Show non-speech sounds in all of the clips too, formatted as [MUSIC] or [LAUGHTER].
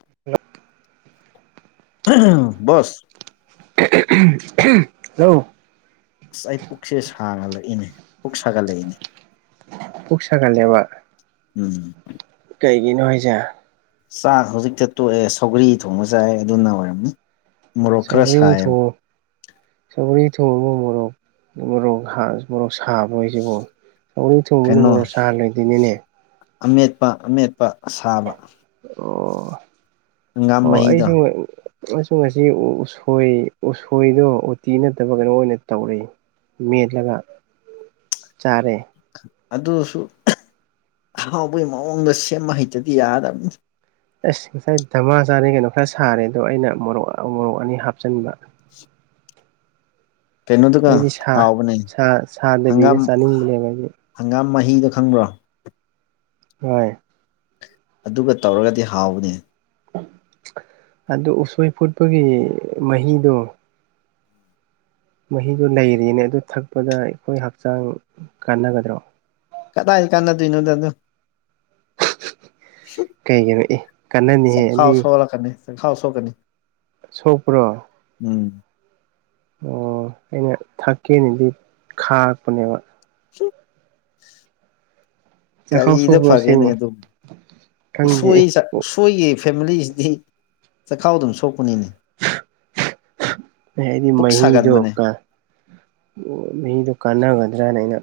ꯍ [UNINTELLIGIBLE] ꯕꯁ [UNINTELLIGIBLE] ꯍꯥꯜꯂꯣ ꯑꯁ ꯑꯩ ꯄꯨꯛꯁꯦ ꯁꯥꯥꯒꯠꯂꯛꯏꯅꯦ ꯄꯨꯛ ꯁꯥꯒꯠꯂꯛꯏꯅꯦ ꯄꯨꯛ ꯁꯥꯒꯠꯂꯦꯕ ꯎꯝ [UNINTELLIGIBLE] ꯀꯩꯒꯤꯅꯣ ꯍꯥꯏꯖꯦ ꯆꯥꯛ ꯍꯧꯖꯤꯛꯇ ꯇꯣꯛꯑꯦ ꯁꯧꯒ꯭ꯔꯤ ꯊꯣꯡꯕ ꯆꯥꯏꯌꯦ ꯑꯗꯨꯅ ꯑꯣꯏꯔꯝꯅꯤ ꯃꯣꯔꯣꯛ ꯈꯔ ꯁꯧꯒ꯭ꯔꯤ ꯁꯥꯏꯌꯦꯕ ꯊꯣꯡ ꯁꯧꯒ꯭ꯔꯤ ꯊꯣꯡꯕꯥꯗ ꯎ ꯃꯣꯔꯣꯛ ꯎ ꯃꯣꯔꯣꯛ ꯍꯥꯟ ꯃꯣꯔꯣꯛ ꯁꯥꯕ꯭ꯔꯣ ꯍꯥꯏꯁꯤꯕꯨ ꯁꯧꯒ꯭ꯔꯤ ꯊꯣꯡꯕꯗ ꯃꯣꯔꯣꯛ ꯁꯥꯍꯜꯂꯣꯏꯗꯣꯏꯅꯤꯅꯦ ꯑꯃꯦꯠꯄꯥ ꯑꯃꯦꯠꯄꯥ ꯁꯥꯕ ꯑꯣ ꯑꯣ ꯃꯍꯤꯗꯣ ꯑꯩꯁꯨ ꯑꯩꯁꯨ ꯉꯥꯁꯤ ꯎꯁꯣꯏ ꯎꯁꯣꯏꯗꯣ ꯎꯠꯇꯤ ꯅꯠꯇꯕ ꯀꯩꯅꯣ ꯑꯣꯏꯅ ꯇꯧꯔꯦ ꯃꯦꯠꯂꯥꯒ ꯆꯥꯔꯦ ꯑꯗꯨꯁꯨ ꯑꯍꯥꯎꯕꯩ ꯃꯑꯣꯡꯗ ꯁꯦꯝꯕ ꯍꯩꯇ꯭ꯔꯗꯤ ꯌꯥꯗꯕꯅꯤꯗ ꯑꯁ ꯉꯁꯥꯏ ꯙꯥꯃꯥ ꯆꯥꯔꯦ ꯀꯩꯅꯣ ꯈ꯭ꯔ ꯁꯥꯔꯦ ꯑꯗꯣ ꯑꯩꯅ ꯃꯣꯔꯣꯛ ꯃꯣꯔꯣꯛ ꯑꯅꯤ ꯍꯥꯞꯆꯟꯕ [UNINTELLIGIBLE] ꯀꯩꯅꯣꯗꯨꯒꯥ ꯑꯩꯗꯤ ꯁꯥ ꯍꯥꯎꯕꯅꯦ ꯁꯥ ꯁꯥꯗꯕꯤꯗ ꯍꯪꯒꯥꯝ ꯆꯥꯅꯤꯡꯕꯅꯦꯕ ꯑꯩꯗꯤ ꯍꯪꯒꯥꯝ ꯃꯥꯍꯤꯗꯣ ꯈꯪꯕ꯭ꯔꯣ ꯍꯣꯏ ꯑꯗꯨꯒ ꯇꯧꯔꯒꯗꯤ ꯍꯥꯎꯕꯅꯦ ꯑꯗꯣ ꯎꯠꯁꯣꯏ ꯐꯨꯠꯄꯥꯒꯤ ꯃꯍꯤꯗꯣ ꯃꯥꯍꯤꯗꯣ ꯂꯩꯔꯤꯅꯦ ꯑꯗꯨ ꯊꯛꯄꯗ ꯑꯩꯈꯣꯏ ꯍꯛꯆꯥꯡ ꯀꯥꯟꯅꯒꯗ꯭ꯔꯣ ꯀꯗꯥꯏꯗ ꯀꯥꯟꯅꯗꯣꯏꯅꯣꯗ ꯑꯗꯣ ꯀꯩꯒꯤꯅꯣ ꯑꯦ ꯀꯥꯟꯅꯅꯤꯍꯦ ꯆꯥꯛꯈꯥꯎ ꯑꯗꯤ ꯁꯣꯛꯂꯛꯀꯥꯅꯤ ꯆꯥꯛꯈꯥꯎ ꯁꯣꯛꯀꯥꯅꯤ ꯁꯣꯛꯄ꯭ꯔꯣ ꯎꯝ ꯑꯣ ꯑꯩꯅ ꯊꯛꯀꯦꯅꯥꯗꯤ ꯈꯥꯛꯄꯅꯦꯕꯥ ꯆ [INAUDIBLE] ꯆꯥꯛꯈꯥꯎ ꯀꯔꯤꯗ ꯁꯣꯛꯄ꯭ꯔꯣ ꯐꯒꯦꯅꯦ ꯑꯁꯦꯡꯕ ꯑꯗꯨꯝ ꯈꯪꯗꯦ ꯎꯁꯣꯏ ꯆ ꯑꯦ ꯁꯣꯏꯒꯤ ꯐꯦꯃꯤꯂꯤꯁꯤꯗꯤ ꯆꯈꯥꯎ ꯑꯗꯨꯝ ꯁꯣꯛꯄꯅꯤꯅꯦ ꯍꯥꯏꯗꯤ ꯄꯨꯛ ꯃꯍꯤꯗꯣ ꯁꯥꯒꯟꯕꯅꯦ ꯀ ꯑꯣ ꯃꯤꯗꯣ ꯀꯥꯟꯅꯒꯗ꯭ꯔꯅ ꯑꯩꯅ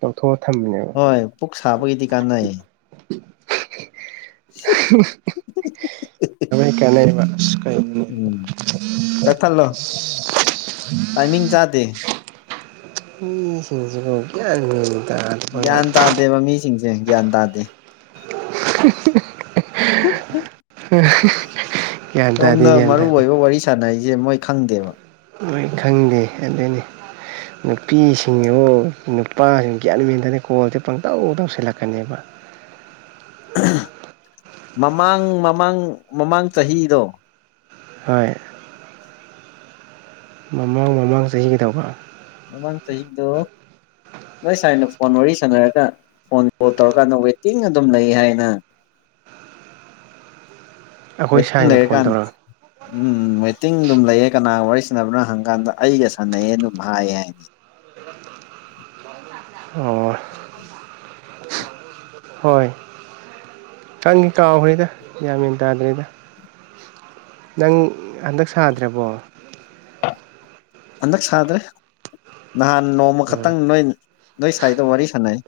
ꯂꯧꯊꯣꯛꯑ ꯊꯝꯃꯅꯦꯕ ꯍꯣꯏ ꯄꯨꯛ ꯁꯥꯕꯒꯤꯗꯤ ꯀꯥꯟꯅꯩ [INAUDIBLE] ꯁꯥꯏ ꯀꯩꯅꯥꯏ ꯃꯥꯁ ꯀꯥꯏ ꯎꯝ ꯀꯛꯊꯠꯂꯣ ꯇꯥꯏꯃꯤꯡ ꯆꯥꯗꯦ ꯃꯤꯁꯤꯡꯁꯤꯡꯁꯤ ꯭ꯌꯥꯟꯗ ꯒ꯭ꯌꯥꯟ ꯇꯥꯗꯦꯕ ꯃꯤ ꯁꯤꯡꯁꯦ ꯒ꯭ꯌꯥꯟ ꯇꯥꯗꯦ ꯒ꯭ꯌꯥꯟ ꯇꯥꯗꯦ ꯒ꯭ꯌꯥꯟ ꯇꯥꯗꯦ ꯁꯥꯟꯅꯩꯖꯦ ꯃꯣꯏ ꯈꯪꯗꯦꯕꯥ ꯃꯣꯏ ꯈꯪꯗꯦ ꯑꯗꯨꯅꯦ ꯅꯨꯄꯤꯁꯤꯡꯒꯤ ꯃꯨꯛ ꯅꯨꯄꯥꯁꯤꯡ ꯒ꯭ꯌꯥꯟ ꯃꯦꯟ ꯇꯥꯗꯦ ꯀꯣꯜꯁꯦ ꯄꯨꯡꯇꯧ ꯇꯧꯁꯜꯂꯛꯀꯥꯅꯤꯕ ꯃꯃꯥꯡ ꯃꯃꯥꯡ ꯃꯃꯥꯡ ꯆꯥꯍꯤꯗꯣ ꯍꯣꯏ ꯃꯃꯥꯡ ꯃꯃꯥꯡ ꯆꯥꯍꯤ ꯀꯩꯗꯧꯕ ꯃꯃꯥꯡ ꯆꯥꯍꯤꯗꯣ ꯅꯣꯏ ꯁꯥꯥꯏꯅ ꯐꯣꯟ ꯋꯥꯔꯤ ꯁꯥꯟꯅꯔꯒ ꯐꯣꯟ ꯀꯣꯜ ꯇꯧꯔꯥꯀꯥꯟꯗ ꯋꯦꯇꯤꯡ ꯑꯗꯨꯝ ꯂꯩꯌꯦ ꯍꯥꯏꯌꯦ ꯅꯪ ꯑꯩꯈꯣꯏ ꯋꯦꯇꯤꯡ ꯁꯥꯏꯅ ꯐꯣꯟ ꯂꯩꯔꯤꯀꯥꯟ ꯇꯧꯔꯛ ꯎꯝ ꯋꯦꯇꯤꯡ ꯑꯗꯨꯝ ꯂꯩꯌꯦ ꯀꯅꯥꯒ ꯋꯥꯔꯤ ꯁꯥꯟꯅꯕꯅꯣ ꯍꯪꯀꯥꯟꯗ ꯑꯩꯒ ꯁꯥꯟꯅꯩꯌꯦ ꯑꯗꯨꯝ ꯍꯥꯏꯌꯦ ꯍꯥꯏꯅꯤ ꯑꯣ ꯍꯣꯏ ꯀꯪꯒꯤ ꯀꯥꯎꯈ꯭ꯔꯤꯗ ꯌꯥꯃꯤꯟ ꯇꯥꯗ꯭ꯔꯤꯗ ꯅꯪ ꯍꯟꯗꯛ ꯁꯥꯗ꯭ꯔꯕꯣ ꯍꯟꯗꯛ ꯁꯥꯗ꯭ꯔꯦ ꯅꯍꯥꯟ ꯅꯣꯡꯃ ꯑꯣ ꯈꯛꯇꯪ ꯅꯣꯏ ꯅꯣꯏ ꯁꯥꯏꯗꯣ ꯋꯥꯔꯤ ꯁꯥꯟꯅꯩ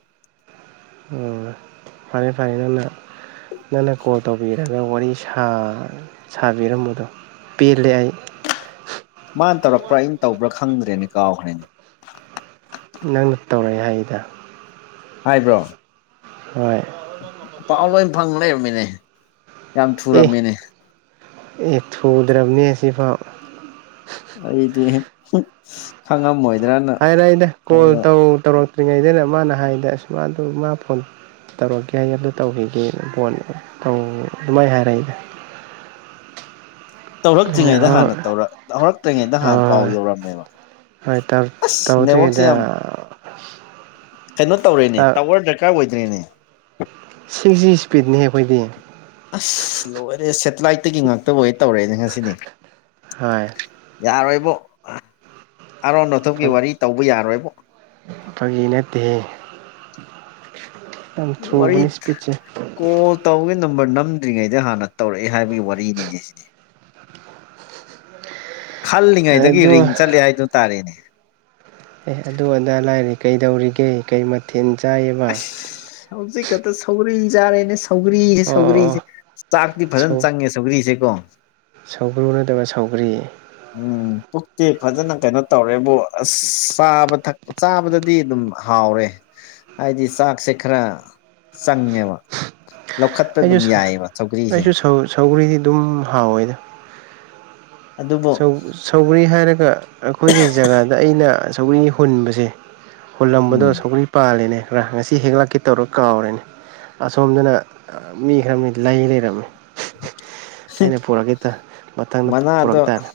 ꯑꯣ ꯐꯔꯦ ꯐꯔꯦ ꯅꯪꯅ ꯅꯪꯅ ꯀꯣꯜ ꯇꯧꯕꯤꯔꯦ ꯑ ꯋꯥꯔꯤ ꯁꯥꯕꯤꯔꯝꯕꯗꯣ ꯄꯦꯜꯂꯦ ꯑꯩ ꯃꯥꯅ ꯇꯧꯔꯛꯄ꯭ꯔꯥ ꯑꯩꯅ ꯇꯧꯕ꯭ꯔꯥ ꯈꯪꯗ꯭ꯔꯦꯅꯦ ꯀꯥꯎꯈ꯭ꯔꯦꯅꯦ ꯅꯪꯅ ꯇꯧꯔꯛꯑꯦ ꯍꯥꯏꯗ ꯍꯥꯏꯕ꯭ꯔꯣ ꯍꯣꯏ ꯄꯥꯎ ꯂꯣꯏ ꯐꯪ ꯂꯩꯔꯝꯃꯤꯅꯦ ꯌꯥꯝ ꯑꯦ ꯊꯨꯔꯝꯃꯤꯅꯦ ꯑꯦ ꯊꯨꯗ꯭ꯔꯕꯅꯤ ꯁꯤꯐꯥꯎ ꯑꯩꯗꯤ ꯍꯝ ꯈꯪꯉꯝꯃꯣꯏꯗ꯭ꯔꯥꯅ ꯍꯥꯏꯔꯛꯢꯅꯦ ꯀꯣꯜ ꯇꯧꯔꯛ ꯇꯧꯔꯛꯇ꯭ꯔꯤꯉꯩꯗꯅꯦ ꯃꯥꯅ ꯍꯥꯏꯗ ꯑꯁ ꯃꯥ ꯃꯥ ꯐꯣꯟ ꯇꯧꯔꯛꯀꯦ ꯍꯥꯏ ꯑꯗ ꯇꯧꯈꯤꯒꯦꯅ ꯕꯣꯠꯅꯦ ꯇꯧ ꯑꯗꯨꯃꯥꯏꯅ ꯍꯥꯏꯔꯛꯏꯅꯦ ꯑꯩꯅ ꯇꯧꯔꯛꯇ꯭ꯔꯤꯉꯩꯗ ꯍꯥꯟꯅ ꯍꯣꯏ ꯇꯧꯔ ꯍꯧꯔꯛꯇ꯭ꯔꯤꯉꯩꯗ ꯍꯥꯟꯅ ꯄꯥꯎ ꯍꯣꯏ ꯌꯧꯔꯝꯃꯦꯕ ꯍꯣꯏ ꯇꯧ ꯑꯁ ꯅꯦꯠꯋꯥꯛꯛꯁꯦ ꯇꯧꯗ꯭ꯔꯤꯉꯩꯗ ꯌꯥꯝ ꯀꯩꯅꯣ ꯇꯧꯔꯦꯅꯦ ꯇꯥꯋꯔ ꯗ ꯀꯥꯔ ꯑꯣꯏꯗꯔꯤꯅꯦ ꯁꯤꯛꯁꯖꯤ ꯁ꯭ꯀꯤꯟꯅꯦ ꯑꯈꯣꯢꯒꯤ ꯑꯁ ꯂꯣꯏꯔꯦ ꯁꯦꯇꯤꯂꯥꯏꯠꯇꯒꯤ ꯉꯥꯛꯇꯕ ꯑꯣꯏ ꯇꯧꯔꯛꯑꯦꯅꯦ ꯉꯁꯤꯅꯦ ꯍꯣꯏ ꯌꯥꯔꯣꯏꯕꯣ ꯑꯔꯣꯟ ꯅꯊꯨꯞꯀꯤ ꯋꯥꯔꯤ ꯇꯧꯕ ꯌꯥꯔꯣꯏꯕꯣ ꯐꯒꯤ ꯅꯠꯇꯦꯍꯦ ꯌꯥꯝ ꯊꯨꯕꯅꯤ ꯋꯔꯤꯠ ꯏꯁꯄꯤꯠꯁꯦ ꯀꯣꯜ ꯇꯧꯒꯦ ꯅꯝꯕꯔ ꯅꯝꯗ꯭ꯔꯤꯉꯩꯗ ꯍꯥꯟꯅ ꯇꯧꯔꯛꯑꯦ ꯍꯥꯏꯕꯒꯤ ꯋꯥꯔꯤꯅꯤꯅꯦ ꯁꯤꯗꯤ ꯈꯜꯂꯤꯉꯩꯗꯒꯤ ꯑꯗꯣ ꯔꯤꯡ ꯆꯠꯂꯦ ꯍꯥꯏꯗꯨ ꯇꯥꯔꯦꯅꯦ ꯑꯦ ꯑꯗꯨ ꯑꯗꯥ ꯂꯥꯏꯔꯤ ꯀꯩꯗꯧꯔꯤꯒꯦ ꯀꯩ ꯃꯊꯦꯜ ꯆꯥꯏꯌꯦꯕ ꯑꯁ ꯍꯧꯖꯤꯛ ꯈꯛꯇ ꯁꯧꯒꯔꯤ ꯆꯥꯔꯦꯅꯦ ꯁꯧꯒꯔꯤꯁꯦ ꯑꯣ ꯑꯣ ꯁꯧꯒ꯭ꯔꯤꯁꯦ ꯆꯥꯛꯇꯤ ꯁꯧ ꯐꯖꯅ ꯆꯪꯉꯦ ꯁꯧꯒ꯭ꯔꯤꯁꯦꯀꯣ ꯁꯧꯒ꯭ꯔꯨ ꯅꯠꯇꯕ ꯁꯧꯒꯔꯤ ꯎꯝ ꯄꯨꯛꯇꯤ ꯐꯖꯅ ꯀꯩꯅꯣ ꯇꯧꯔꯦꯕꯨ ꯑꯁ ꯆꯥꯕ ꯊꯛ ꯆꯥꯕꯗꯗꯤ ꯑꯗꯨꯝ ꯍꯥꯎꯔꯦ ꯍꯥꯏꯗꯤ ꯆꯥꯛꯁꯦ ꯈꯔ ꯆꯪꯉꯦꯕ ꯂꯧꯈꯠꯄ ꯑꯗꯨꯝ ꯌꯥꯏꯑꯦꯕ ꯁꯧꯒ꯭ꯔꯤꯁꯦ ꯁꯧꯒꯔꯤꯗꯤ ꯑꯗꯨꯝ ꯍꯥꯎꯋꯦꯗ ꯑꯗꯨꯕꯨ ꯁꯧꯒꯔꯤ ꯍꯥꯏꯔꯒ ꯑꯩꯈꯣꯏꯒꯤ ꯖꯒꯥꯗ ꯑꯩꯅ ꯁꯧꯒꯔꯤ ꯍꯨꯟꯕꯁꯦ ꯍꯨꯜꯂꯝꯕꯗꯣ ꯎꯝ ꯁꯧꯒ꯭ꯔꯤ ꯄꯥꯜꯂꯦꯅꯦ ꯈꯔ ꯉꯁꯤ ꯍꯦꯛꯂꯛꯀꯦ ꯇꯧꯔ ꯀꯥꯎꯔꯦꯅꯦ ꯑꯁꯣꯝꯗꯅ ꯃꯤ ꯈꯔ ꯂꯩ ꯂꯩꯔꯝꯃꯤ ꯑꯩꯅ ꯄꯨꯔꯛꯈꯤꯗ ꯃꯊꯪꯗ ꯄꯨꯔꯛ ꯃꯅꯥꯗꯣ ꯇꯥꯔꯦ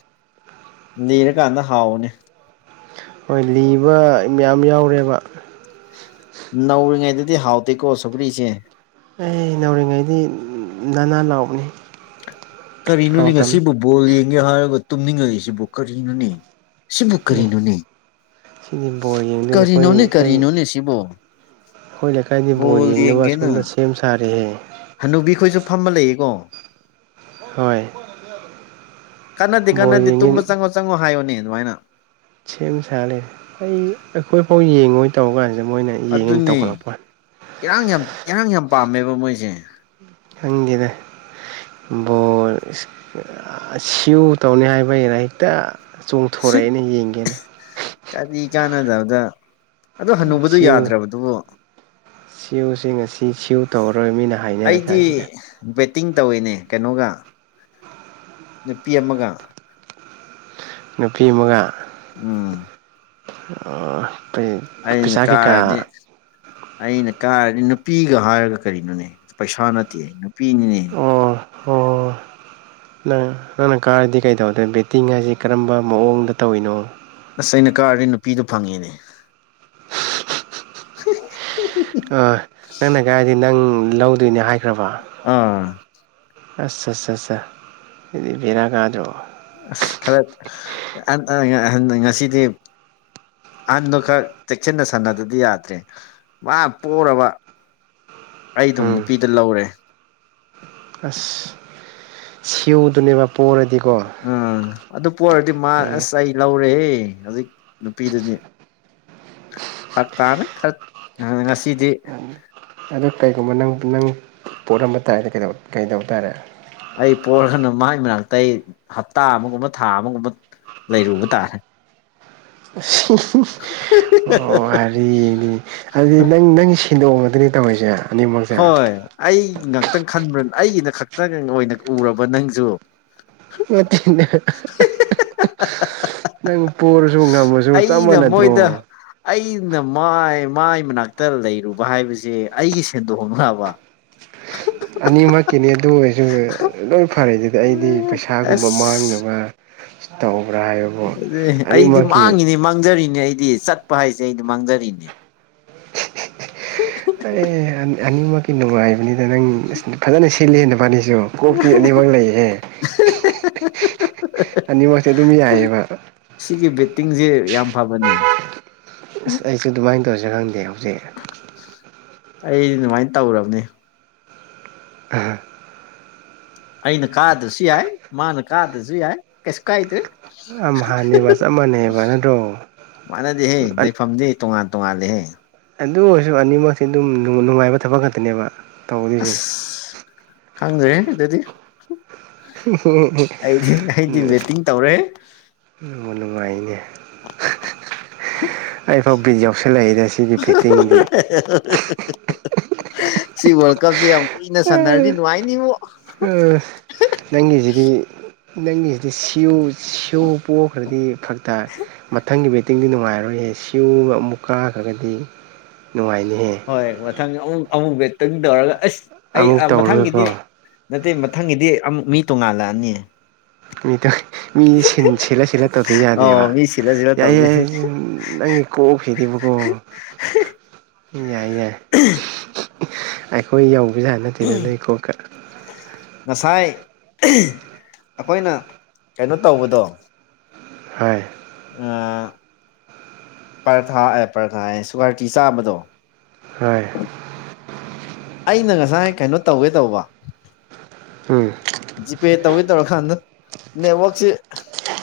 ꯂꯤꯔꯀꯥꯟꯗ ꯍꯥꯎꯕꯅꯦ ꯍꯣꯏ ꯂꯤꯕ ꯃꯌꯥꯝ ꯌꯥꯎꯔꯦꯕ ꯅꯧꯔꯤꯉꯩꯗꯗꯤ ꯍꯥꯎꯇꯦꯀꯣ ꯁꯧꯒ꯭ꯔꯤꯁꯦ ꯑꯩ ꯅꯧꯔꯤꯉꯩꯗꯤ ꯅꯥꯟ ꯅꯥꯟ ꯂꯥꯎꯕꯅꯤ ꯀꯔꯤꯅꯣꯅꯤ ꯍꯥꯎꯇꯕꯅꯤ ꯉꯁꯤꯕꯨ ꯕꯣꯜ ꯌꯦꯡꯒꯦ ꯍꯥꯏꯔꯒ ꯇꯨꯝꯅꯤꯡꯉꯛꯏꯁꯤꯕꯨ ꯀꯔꯤꯅꯣꯅꯦ ꯁꯤꯕꯨ ꯑꯦ ꯀꯔꯤꯅꯣꯅꯦ ꯁꯤꯗꯤ ꯕꯣꯜ ꯌꯦꯡꯗꯣꯏꯅꯤ ꯑꯩꯈꯣꯏ ꯀꯔꯤꯅꯣꯅꯦ ꯑꯩꯈꯣꯏ ꯀꯔꯤꯅꯣꯅꯦ ꯁꯤꯕꯨ ꯑꯩꯈꯣꯏ ꯂꯩꯀꯥꯏꯗꯤ ꯕꯣꯜ ꯌꯦꯡꯅꯕ ꯑꯁꯣꯝꯗ ꯁꯦꯝ ꯁꯥꯔꯦꯍꯦ ꯍꯟꯅꯨꯕꯤꯈꯣꯏꯁꯨ ꯐꯝꯃ ꯂꯩꯌꯦꯀꯣ ꯍꯣꯏ ꯀꯥꯟꯅꯗꯦ ꯕꯣꯜ ꯀꯟꯅꯗꯦ ꯇꯨꯝꯕ ꯌꯦꯡꯉꯤ ꯆꯪꯉꯣ ꯆꯪꯉꯣ ꯍꯥꯏꯌꯣꯅꯦ ꯑꯗꯨꯃꯥꯏꯅ ꯁꯦꯝ ꯁꯥ ꯂꯩꯔꯦ ꯑꯩ ꯑꯩꯈꯣꯏꯐꯥꯎ ꯌꯦꯡꯉꯣꯏ ꯇꯧ ꯀꯥꯟꯁꯤꯗ ꯃꯣꯏꯅ ꯌꯦꯡꯉꯦꯅ ꯑꯗꯨꯅꯦ ꯇꯧꯈꯠꯂꯛꯄ ꯏꯔꯥꯡ ꯌꯥꯝ ꯏꯔꯥꯡ ꯌꯥꯝ ꯄꯥꯝꯃꯦꯕ ꯃꯣꯏꯁꯦ ꯈꯪꯗꯦꯗ ꯕꯣꯔ ꯁꯤꯎ ꯇꯧꯅꯤ ꯍꯥꯏꯕꯩꯔꯌꯦ ꯑꯩꯅ ꯍꯦꯛꯇ ꯆꯣꯡꯊꯣꯔꯛꯑꯦꯅꯦ ꯌꯦꯡꯒꯦꯅ ꯀꯗꯤ ꯀꯥꯟꯅꯗꯕꯗ ꯑꯗꯣ ꯍꯅꯨꯕꯗꯨ ꯁꯤꯎ ꯌꯥꯗ꯭ꯔꯕꯗꯨꯕꯨ ꯁꯤꯎꯁꯤ ꯉꯁꯤ ꯁꯤꯎ ꯇꯧꯔꯣꯏ ꯃꯤ ꯑꯩꯗꯤ ꯕꯋꯦꯇꯤꯡ ꯇꯧꯋꯦꯅꯦ ꯀꯩꯅꯣꯒ ꯅꯨꯄꯤ ꯑꯃꯒ ꯅꯨꯄꯤ ꯑꯃꯒ ꯎꯝ ꯇ ꯑꯩꯅ ꯀꯥꯔꯗꯤ ꯑꯩꯅ ꯀꯥꯔꯗꯤ ꯅꯨꯄꯤꯒ ꯍꯥꯏꯔꯒ ꯀꯔꯤꯅꯣꯅꯦ ꯄꯩꯁꯥ ꯅꯠꯇꯦ ꯅꯨꯄꯤꯅꯤꯅꯦ ꯑꯣ ꯑꯣ ꯅꯪ ꯅꯪꯅ ꯀꯥꯔꯤꯗꯤ ꯀꯩꯗꯧꯗꯦ ꯕꯦꯠꯇꯤꯡ ꯍꯥꯏꯁꯤ ꯀꯔꯝꯕ ꯃꯑꯣꯡꯗ ꯇꯧꯔꯤꯅꯣ ꯑꯁ ꯑꯩꯅ ꯀꯥꯔꯗꯤ ꯅꯨꯄꯤꯗꯨꯣ ꯐꯪꯉꯦꯅꯦ ꯑ ꯅꯪꯅ ꯀꯒꯥꯥꯏꯗꯤ ꯅꯪ ꯂꯧꯗꯣꯏꯅꯦ ꯍꯥꯏꯈ꯭ꯔꯕ ꯑꯥ ꯑꯁ ꯑ ꯑ ꯑꯗꯨꯗꯤ ꯕꯦꯔꯥ ꯀꯥꯗ꯭ꯔꯑꯣ ꯑꯁ ꯈꯔ ꯉꯁꯤꯗꯤ ꯑꯍꯟꯗꯨꯣ ꯈꯔ ꯆꯦꯛꯁꯤꯟꯅ ꯁꯥꯟꯅꯗꯗꯤ ꯌꯥꯗ꯭ꯔꯦ ꯄꯔꯕ ꯑꯩ ꯑꯗꯨꯝ ꯎꯝ ꯅꯨꯄꯤꯗ ꯂꯧꯔꯦ ꯑꯁ ꯁꯤꯌꯎꯗꯨꯅꯦꯕ ꯄꯔꯗꯤ ꯎꯥ ꯑꯗꯨ ꯄꯔꯗꯤ ꯃꯥ ꯎꯝ ꯑꯁ ꯑꯩ ꯂꯧꯔꯦ ꯍꯧꯖꯤꯛ ꯅꯨꯄꯤꯗꯨꯗꯤ ꯐꯛ ꯇꯥꯃꯦ ꯈ ꯉꯁꯤꯗꯤ ꯑ ꯀꯩꯒꯨꯝꯕ ꯅꯪ ꯅꯪ ꯄꯣꯠꯂꯝꯝꯕ ꯇꯥꯏ ꯀꯩꯗꯧꯕ ꯇꯥꯔꯦ ꯑꯩ ꯄꯣꯔꯒꯅ ꯃꯒꯤ ꯃꯅꯥꯛꯇ ꯑꯩ ꯍꯞꯇꯥ ꯑꯃꯒꯨꯝꯕ ꯊꯥ ꯑꯃꯒꯨꯝꯕ ꯂꯩꯔꯨꯕ ꯇꯥꯔꯦ ꯑꯣ ꯍꯥꯏꯔꯤꯅꯤ ꯑꯗꯨꯗꯤ ꯅꯪ ꯅꯪ ꯁꯤꯟꯗꯣꯛꯑꯕꯗꯨꯅꯦ ꯇꯧꯔꯤꯁꯦ ꯑꯅꯤꯃꯛꯁꯦ ꯍꯣꯏ ꯑꯩ ꯉꯥꯛꯇꯪ ꯈꯟꯕ꯭ꯔ ꯑꯩꯒꯤꯅ ꯈꯛꯇꯪ ꯑꯣꯏꯅ ꯎꯔꯕ ꯅꯪꯁꯨ ꯃꯠꯇꯅ ꯅꯪ ꯄꯨꯔꯁꯨ ꯉꯝꯃꯁꯨ ꯆꯞ ꯑꯩꯅ ꯃꯥꯟꯅꯗ꯭ꯔꯣ ꯃꯣꯏꯗ ꯑꯩꯅ ꯃꯥꯏ ꯃꯥꯏ ꯃꯅꯥꯛꯇ ꯂꯩꯔꯨꯕ ꯍꯥꯏꯕꯁꯦ ꯑꯩꯒꯤ ꯁꯦꯟꯗꯣꯛ ꯍꯣꯡꯅꯕ ꯑꯅꯤꯃꯛꯀꯤꯅꯤ ꯑꯗꯨ ꯑꯣꯏꯔꯁꯨ ꯂꯣꯏ ꯐꯔꯦ ꯑꯗꯨꯗꯤ ꯑꯩꯗꯤ ꯄꯩꯁꯥꯒꯨꯝꯕ ꯑꯁ ꯃꯥꯡꯅꯕ ꯇꯧꯕꯧꯕ꯭ꯔꯥ ꯍꯥꯏꯌ ꯑꯗꯨ ꯑꯩꯗꯤ ꯃꯥꯡꯉꯤꯅꯦ ꯃꯥꯡꯖꯔꯤꯅꯦ ꯑꯩꯗꯤ ꯆꯠꯄ ꯍꯥꯏꯁꯦ ꯑꯩꯗꯤ ꯃꯥꯡꯖꯔꯤꯅꯦ ꯑꯦ ꯑꯅꯤꯃꯛꯀꯤ ꯅꯨꯡꯉꯥꯏꯕꯅꯤꯅ ꯅꯪ ꯐꯖꯅ ꯁꯤꯂꯦꯅ ꯐꯅꯤꯁꯨ ꯀꯣꯛꯇꯤ ꯑꯅꯤꯃꯛ ꯂꯩꯌꯦ ꯑꯅꯤꯃꯛꯇꯤ ꯑꯗꯨꯝ ꯌꯥꯏꯑꯕ ꯁꯤꯒꯤ ꯕꯦꯠꯇꯤꯡꯁꯦ ꯌꯥꯝ ꯐꯕꯅꯦ ꯑꯁ ꯑꯩꯁꯨ ꯑꯗꯨꯃꯥꯏꯅ ꯇꯧꯔꯁꯦ ꯈꯪꯗꯦ ꯍꯧꯖꯤꯛ ꯑꯩ ꯑꯗꯨꯃꯥꯏꯅ ꯇꯧꯔꯕꯅꯦ ꯎꯝ ꯑꯩꯅ ꯀꯥꯗ꯭ꯔꯁꯨ ꯌꯥꯏ ꯃꯥꯅ ꯀꯥꯗ꯭ꯔꯁꯨ ꯌꯥꯏ ꯀꯩꯁꯨ ꯀꯥꯏꯗ꯭ꯔꯦ ꯌꯥꯝ ꯍꯅꯦꯕ ꯆꯞ ꯃꯥꯟꯅꯩꯕ ꯅꯗꯣ ꯃꯥꯟꯅꯗꯦꯍꯦ ꯂꯩꯐꯝꯗꯤ ꯇꯣꯉꯥꯟ ꯇꯣꯉꯥꯜꯂꯦꯍꯦ ꯑꯗꯨ ꯑꯣꯏꯔꯁꯨ ꯑꯅꯤꯃꯛꯛꯇꯤ ꯑꯗꯨꯝ ꯅꯨꯡꯉꯥꯏꯕ ꯊꯕꯛ ꯈꯛꯇꯅꯦꯕ ꯇꯧꯗꯣꯏꯁꯦ ꯑꯁ ꯈꯪꯖꯦ ꯑꯗꯨꯗꯤ ꯑꯩꯗꯤ ꯑꯩꯗꯤ ꯕꯦꯠꯇꯤꯡ ꯇꯧꯔꯦ ꯅ ꯅꯨꯡꯉꯥꯏꯅꯦ ꯑꯩꯐꯥꯎ ꯕꯤ ꯌꯥꯎꯁꯜꯂꯛꯏꯗꯦ ꯁꯤꯒꯤ ꯐꯤꯠꯇꯤꯡꯗꯤ ꯁꯤ ꯋꯥꯔꯜ ꯀꯞꯁꯦ ꯌꯥꯝ ꯀꯨꯏꯅ ꯁꯥꯟꯅꯔꯗꯤ ꯅꯨꯡꯉꯥꯏꯅꯤꯕ ꯅꯪꯒꯤꯁꯤꯗꯤ ꯅꯪꯒꯤꯁꯤꯗꯤ ꯁꯤꯌꯨ ꯁꯤꯎ ꯄꯣꯛꯈ꯭ꯔꯗꯤ ꯐꯛꯇ ꯃꯊꯪꯒꯤ ꯕꯦ ꯤꯡꯗꯤ ꯅꯨꯡꯉꯥꯏꯔꯣꯏꯌꯦ ꯁꯤꯨꯕ ꯑꯃꯨꯛ ꯀꯥꯈ꯭ꯔꯒꯗꯤ ꯅꯨꯡꯉꯥꯏꯅꯤ ꯍꯣꯏ ꯃꯊꯪ ꯑꯃꯨꯛ ꯑꯃꯨꯛ ꯕꯦꯛꯇꯪ ꯇꯧꯔꯒ ꯑꯁ ꯑꯩ ꯑꯃꯨꯛ ꯃꯊꯪꯒꯤꯗꯤ ꯇꯧꯔꯒꯀꯣ ꯅꯠꯇꯦ ꯃꯊꯪꯒꯤꯗꯤ ꯑꯃꯨꯛ ꯃꯤ ꯇꯣꯡꯉꯥꯜꯂꯛꯑꯅꯤ ꯃꯤꯗꯣ ꯃꯤ ꯁꯤꯠꯂ ꯁꯤꯠꯂ ꯇꯧꯗ ꯌꯥꯗꯦꯕ ꯑꯧ ꯃꯤ ꯁꯤꯜꯂ ꯁꯤꯜꯂ ꯌꯥꯏ ꯌꯥꯏ ꯇꯧꯗꯣꯏꯅꯤ ꯅꯪꯒꯤ ꯀꯣꯛꯈꯤꯗꯕꯀꯣ ꯌꯥꯏ ꯌꯥꯏ ꯑꯩꯈꯣꯏ ꯌꯧꯕꯁꯦ ꯍꯥꯏ ꯅꯠꯇꯦꯗ ꯅꯣꯏ ꯈꯣꯠꯀ ꯉꯁꯥꯏ ꯑꯩꯈꯣꯏꯅ ꯀꯩꯅꯣ ꯇꯧꯕꯗꯣ ꯍꯥꯏ [UNINTELLIGIBLE] ꯄꯔꯊꯥ ꯑꯦ ꯄꯔꯊꯥ ꯑꯦ ꯁꯨꯒꯥꯔ ꯇꯤ ꯆꯥꯝꯕꯗꯣ ꯍꯣꯏ ꯑꯩꯅ ꯉꯁꯥꯏ ꯀꯩꯅꯣ ꯇꯧꯒꯦ ꯇꯧꯕ ꯎꯝ ꯖꯤꯄꯦ ꯇꯧꯒꯦ ꯇꯧꯔꯀꯥꯟꯗ ꯅꯦꯠꯋꯛꯁꯦ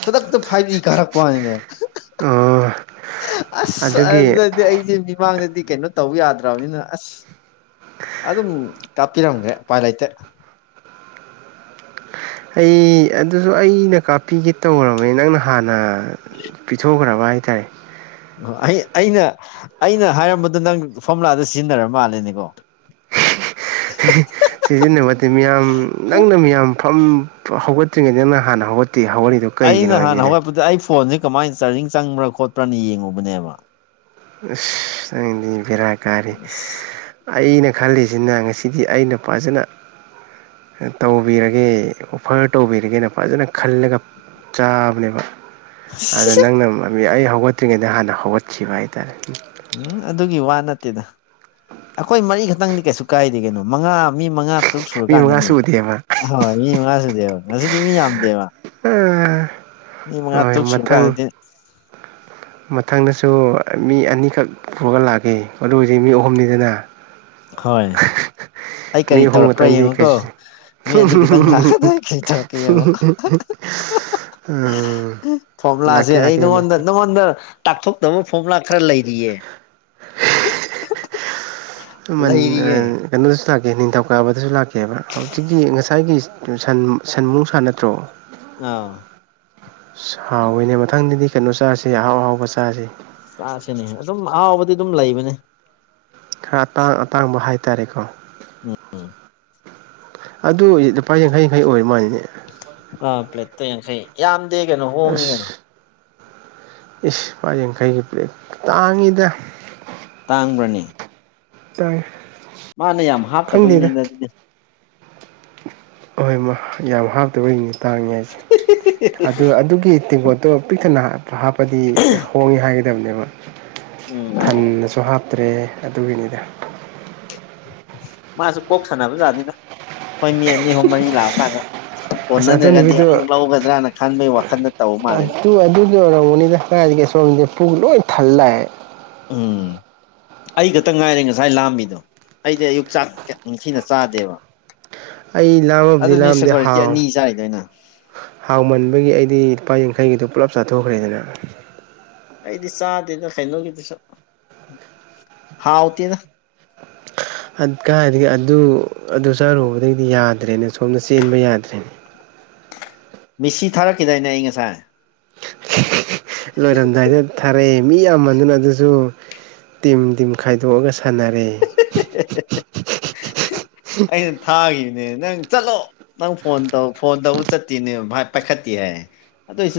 ꯈꯨꯗꯛꯇ ꯐꯥꯏꯚ ꯀꯥꯔꯛꯄꯅꯤꯅꯦ ꯑꯣ ꯑꯁ ꯑꯗꯨꯒꯤ ꯑꯗꯨꯗꯗꯤ ꯑꯩꯁꯦ ꯃꯤꯃꯥꯡꯗꯗꯤ ꯀꯩꯅꯣ ꯇꯧ ꯌꯥꯗ꯭ꯔꯕꯅꯤꯅ ꯑꯁ ꯑꯗꯨꯝ ꯀꯥꯞꯄꯤꯔꯝꯒꯦ ꯄꯥꯏ ꯂꯩꯥꯏꯇ ꯑꯩ ꯑꯗꯨꯁꯨ ꯑꯩꯅ ꯀꯥꯞꯄꯤꯒꯦ ꯇꯧꯔꯕꯅꯤ ꯅꯪꯅ ꯍꯥꯟꯅ ꯄꯤꯊꯣꯛꯈ꯭ꯔꯕ ꯍꯥꯏꯇꯥꯔꯦ ꯑꯣ ꯑꯩ ꯑꯩꯅ ꯑꯩꯅ ꯍꯥꯏꯔꯝꯕꯗꯣ ꯅꯪ ꯐꯣꯝꯂꯥꯗ ꯁꯤꯖꯤꯟꯅꯔ ꯃꯥꯜꯂꯦꯅꯦꯀꯣ [INAUDIBLE] ꯁꯤꯖꯤꯟꯅꯕꯗꯤ ꯃꯤꯌꯥꯝ ꯅꯪꯅ ꯃꯤꯌꯥꯝ ꯐꯝ ꯍꯧꯒꯠꯇ꯭ꯔꯤꯉꯩꯗ ꯅꯪꯅ ꯍꯥꯟꯅ ꯍꯧꯒꯠꯇ ꯇ ꯍꯧꯒꯅꯤꯗꯣ ꯑꯩꯅ ꯍꯥꯟꯅ ꯍꯧꯒꯠꯄꯗ ꯑꯩ ꯐꯣꯟꯁꯦ ꯀꯃꯥꯏꯅ ꯆꯥꯔꯖꯤꯡ ꯆꯪꯕ꯭ꯔꯥ ꯈꯣꯠꯄ꯭ꯔꯥꯅ ꯌꯦꯡꯉꯨꯕꯅꯦꯕ ꯗꯤ ꯕꯤꯔꯥ ꯀꯔꯤ ꯑꯁ ꯑꯩꯅ ꯈꯜꯂꯤꯁꯤꯅ ꯉꯁꯤꯗꯤ ꯑꯩꯅ ꯐꯖꯅ ꯇꯧꯕꯤꯔꯒꯦ ꯑꯣꯐꯔ ꯇꯧꯕꯤꯔꯒꯦꯅ ꯐꯖꯅ ꯈꯜꯂꯒ ꯆꯥꯕꯅꯦꯕ ꯑꯗ ꯅꯪꯅ ꯑꯩ ꯍꯧꯒꯠꯇ꯭ꯔꯤꯉꯩꯗ ꯍꯥꯟꯅ ꯍꯧꯒꯠꯈꯤꯕ ꯍꯥꯏꯇꯥꯔꯦ ꯎꯝ ꯑꯗꯨꯒꯤ ꯋꯥ ꯅꯠꯇꯦꯗ ꯑꯩꯈꯣꯏ ꯃꯔꯤꯈꯛꯇꯪꯗꯤ ꯀꯩꯁꯨ ꯀꯥꯏꯗꯦ ꯀꯅꯣ ꯃꯉꯥ ꯃꯤ ꯃꯉꯥ ꯇꯨꯛ ꯃꯤ ꯃꯉꯥ ꯁꯨꯔꯀꯥꯟꯗꯅꯤ ꯁꯨꯗꯦꯕ ꯑꯍꯣꯏ ꯃꯤ ꯃꯉꯥ ꯁꯨꯗꯦꯕ ꯉꯁꯤꯗꯤ ꯃꯤ ꯌꯥꯝꯗꯦꯕ ꯎꯝ ꯃꯤ ꯃꯉꯥ ꯇꯔꯨꯛ ꯁꯨꯔꯀꯥꯟꯗꯗꯤ ꯃꯊꯪꯗꯁꯨ ꯃꯤ ꯑꯅꯤꯈꯛ ꯄꯨꯔꯒ ꯂꯥꯛꯈꯤ ꯑꯗꯨ ꯍꯧꯖꯤꯛ ꯃꯤ ꯑꯍꯨꯝꯅꯤꯗꯅ ꯍꯣꯏ ꯑꯩ ꯀꯔꯤ ꯃꯤ ꯑꯍꯨꯝ ꯇꯧꯔꯛꯄ꯭ꯔꯥ ꯈꯛꯇꯪꯗꯤ ꯌꯦꯡꯉꯨꯀꯣ ꯀꯩꯁꯨ ꯃꯤ ꯑꯅꯤꯗꯪ ꯂꯥꯛꯗ ꯈꯦ ꯊꯔ ꯀꯩ ꯌꯦꯡꯉꯣ ꯎꯝ ꯐꯣꯝꯂꯥꯁꯦ ꯂꯥꯛꯀꯦ ꯑꯩ ꯂꯥꯛꯀꯦ ꯅꯉꯣꯟꯗ ꯃꯊꯪ ꯅꯪꯉꯣꯟꯗ ꯇꯥꯛꯊꯣꯛꯅꯕ ꯐꯣꯔꯃꯨꯂꯥ ꯈꯔ ꯂꯩꯔꯤꯌꯦ ꯂꯩꯔꯤꯌꯦ ꯀꯩꯅꯣꯗꯁꯨ ꯂꯥꯛꯀꯦ ꯅꯤꯡꯊꯧꯀꯥꯕꯗꯁꯨ ꯂꯥꯛꯀꯦꯕ ꯍꯧꯖꯤꯛꯀꯤ ꯉꯁꯥꯏꯒꯤ ꯟ ꯁꯟꯃꯨ ꯁꯥꯥꯟ ꯅꯠꯇ꯭ꯔꯣ ꯑꯥ ꯍꯥꯎꯋꯤꯅꯦ ꯃꯊꯪꯗꯗꯤ ꯀꯩꯅꯣ ꯆꯥꯁꯦ ꯑꯍꯥꯎ ꯑꯍꯥꯎꯕ ꯆꯥꯁꯦ ꯆꯁꯤꯅꯦ ꯑꯗꯨꯝ ꯑꯍꯥꯎꯕꯗꯤ ꯑꯗꯨꯝ ꯂꯩꯕꯅꯦ ꯈꯔ ꯑꯇꯥꯡ ꯑꯇꯥꯡꯕ ꯍꯥꯏꯇꯥꯔꯦꯀꯣ ꯎꯝꯝ ꯑꯗꯨ ꯂꯨꯄꯥ ꯌꯥꯡꯈꯩ ꯌꯥꯡꯈꯩ ꯑꯣꯏꯔ ꯃꯥꯜꯂꯤꯅꯦ ꯑꯥ ꯄ꯭ꯂꯦꯠꯇ ꯌꯥꯡꯈꯩ ꯌꯥꯝꯗꯤꯦ ꯀꯩꯅꯣ ꯍꯣꯡꯉꯤ ꯀꯩꯅꯣ ꯑꯁ ꯏꯁ ꯃꯥ ꯌꯥꯡꯈꯩꯒꯤ ꯄ꯭ꯂꯦꯠ ꯇꯥꯡꯉꯤꯗ ꯇꯥꯡꯕ꯭ꯔꯅꯤ ꯇꯥꯏ ꯃꯥꯅꯦ ꯌꯥꯝ ꯍꯥꯞꯇꯕꯒꯤꯅꯦꯅ ꯑꯗꯨꯗꯤ ꯍꯣꯏ ꯌꯥꯝ ꯍꯥꯞꯇꯕꯅꯤ ꯇꯥꯡꯉꯦ ꯍꯥꯏꯁꯦ ꯑꯗꯨ ꯑꯗꯨꯒꯤ ꯇꯦꯡꯀꯣ ꯑꯗꯣ ꯄꯤꯛꯇꯅ ꯍꯥꯞꯄꯗꯤ ꯍꯣꯡꯉꯦ ꯍꯥꯏꯒꯗꯕꯅꯦꯕ ꯎꯝ ꯊꯟꯅꯁꯨ ꯍꯥꯞꯇ꯭ꯔꯦ ꯑꯗꯨꯒꯤꯅꯤꯗ ꯃꯥꯁꯨ ꯀꯣꯛ ꯁꯥꯟꯅꯕꯖꯥꯠꯅꯤꯗ ꯑꯩꯈꯣꯏ ꯃꯤ ꯑꯅꯤ ꯑꯍꯨꯝ ꯃꯔꯤ ꯂꯥꯛꯑꯀꯥꯟꯗ ꯑꯁ ꯑꯗꯨ ꯀꯣꯟꯅꯗ꯭ꯔꯒꯗꯤ ꯅꯨꯃꯤꯠꯇꯨ ꯑꯃꯨꯛ ꯂꯧꯒꯗ꯭ꯔꯅ ꯈꯟꯕꯒꯤ ꯋꯥꯈꯜꯗ ꯇꯧ ꯃꯥꯜꯂꯦ ꯑꯗꯨ ꯑꯗꯨꯒꯤ ꯑꯣꯏꯔꯝꯒꯅꯤꯗ ꯀꯥꯏꯗꯒꯤ ꯑꯁꯣꯝꯗꯗꯤ ꯨꯛ ꯂꯣꯏ ꯊꯜꯂꯛꯑꯦ ꯎꯝ ꯑꯩ ꯈꯛꯇ ꯉꯥꯏꯔꯦ ꯉꯁꯥꯏ ꯂꯥꯝꯃꯤꯗꯣ ꯑꯩꯗꯤ ꯑꯌꯨꯛ ꯆꯥꯛ ꯅꯤꯡꯊꯤꯅ ꯆꯥꯗꯦꯕ ꯑꯩ ꯂꯥꯝꯃꯕꯗꯤ ꯑꯗꯨꯅꯤ ꯂꯥꯝꯗꯤ ꯁꯦꯀꯨꯔꯤꯇꯤ ꯍꯥꯎ ꯑꯅꯤ ꯆꯥꯔꯤꯗꯣ ꯑꯩꯅ ꯍꯥꯎꯃꯟꯕꯒꯤ ꯑꯩꯗꯤ ꯂꯨꯄꯥ ꯌꯥꯡꯈꯩꯒꯤꯗꯨ ꯄꯨꯜꯂꯞ ꯆꯥꯊꯣꯛꯈ꯭ꯔꯦꯗꯅ ꯑꯩꯗꯤ ꯆꯥꯗꯦꯅ ꯀꯩꯅꯣꯒꯤꯗꯨꯁꯨ ꯍꯥꯎꯇꯦꯅ ꯀꯥꯏꯗꯒꯤ ꯑꯗꯨ ꯑꯗꯨ ꯆꯠꯔꯨꯕꯗꯒꯤꯗꯤ ꯌꯥꯗ꯭ꯔꯦꯅꯦ ꯁꯣꯝꯅ ꯆꯦꯟꯕ ꯌꯥꯗ꯭ꯔꯦꯅꯦ ꯃꯤꯁꯤ ꯊꯥꯔꯛꯈꯤꯗꯥꯏꯅꯦ ꯑꯩ ꯉꯁꯥꯏ ꯂꯣꯏꯔꯝꯗꯥꯏꯗ ꯊꯥꯔꯛꯑꯦ ꯃꯤ ꯌꯥꯝꯃꯟꯗꯅ ꯑꯗꯨꯁꯨ ꯇꯤꯝ ꯇꯤꯝ ꯈꯥꯏꯗꯣꯛꯑꯒ ꯁꯥꯟꯅꯔꯦ ꯑꯩꯅ ꯊꯥꯈꯤꯕꯅꯦ ꯅꯪ ꯆꯠꯂꯣ ꯅꯪ ꯐꯣꯟ ꯇꯧ ꯐꯣꯟ ꯇꯧꯕ ꯆꯠꯇꯤꯅꯦ ꯚꯥꯏ ꯄꯥꯏꯈꯠꯇꯦ ꯍꯥꯏ ꯑꯗꯨꯏꯁꯨ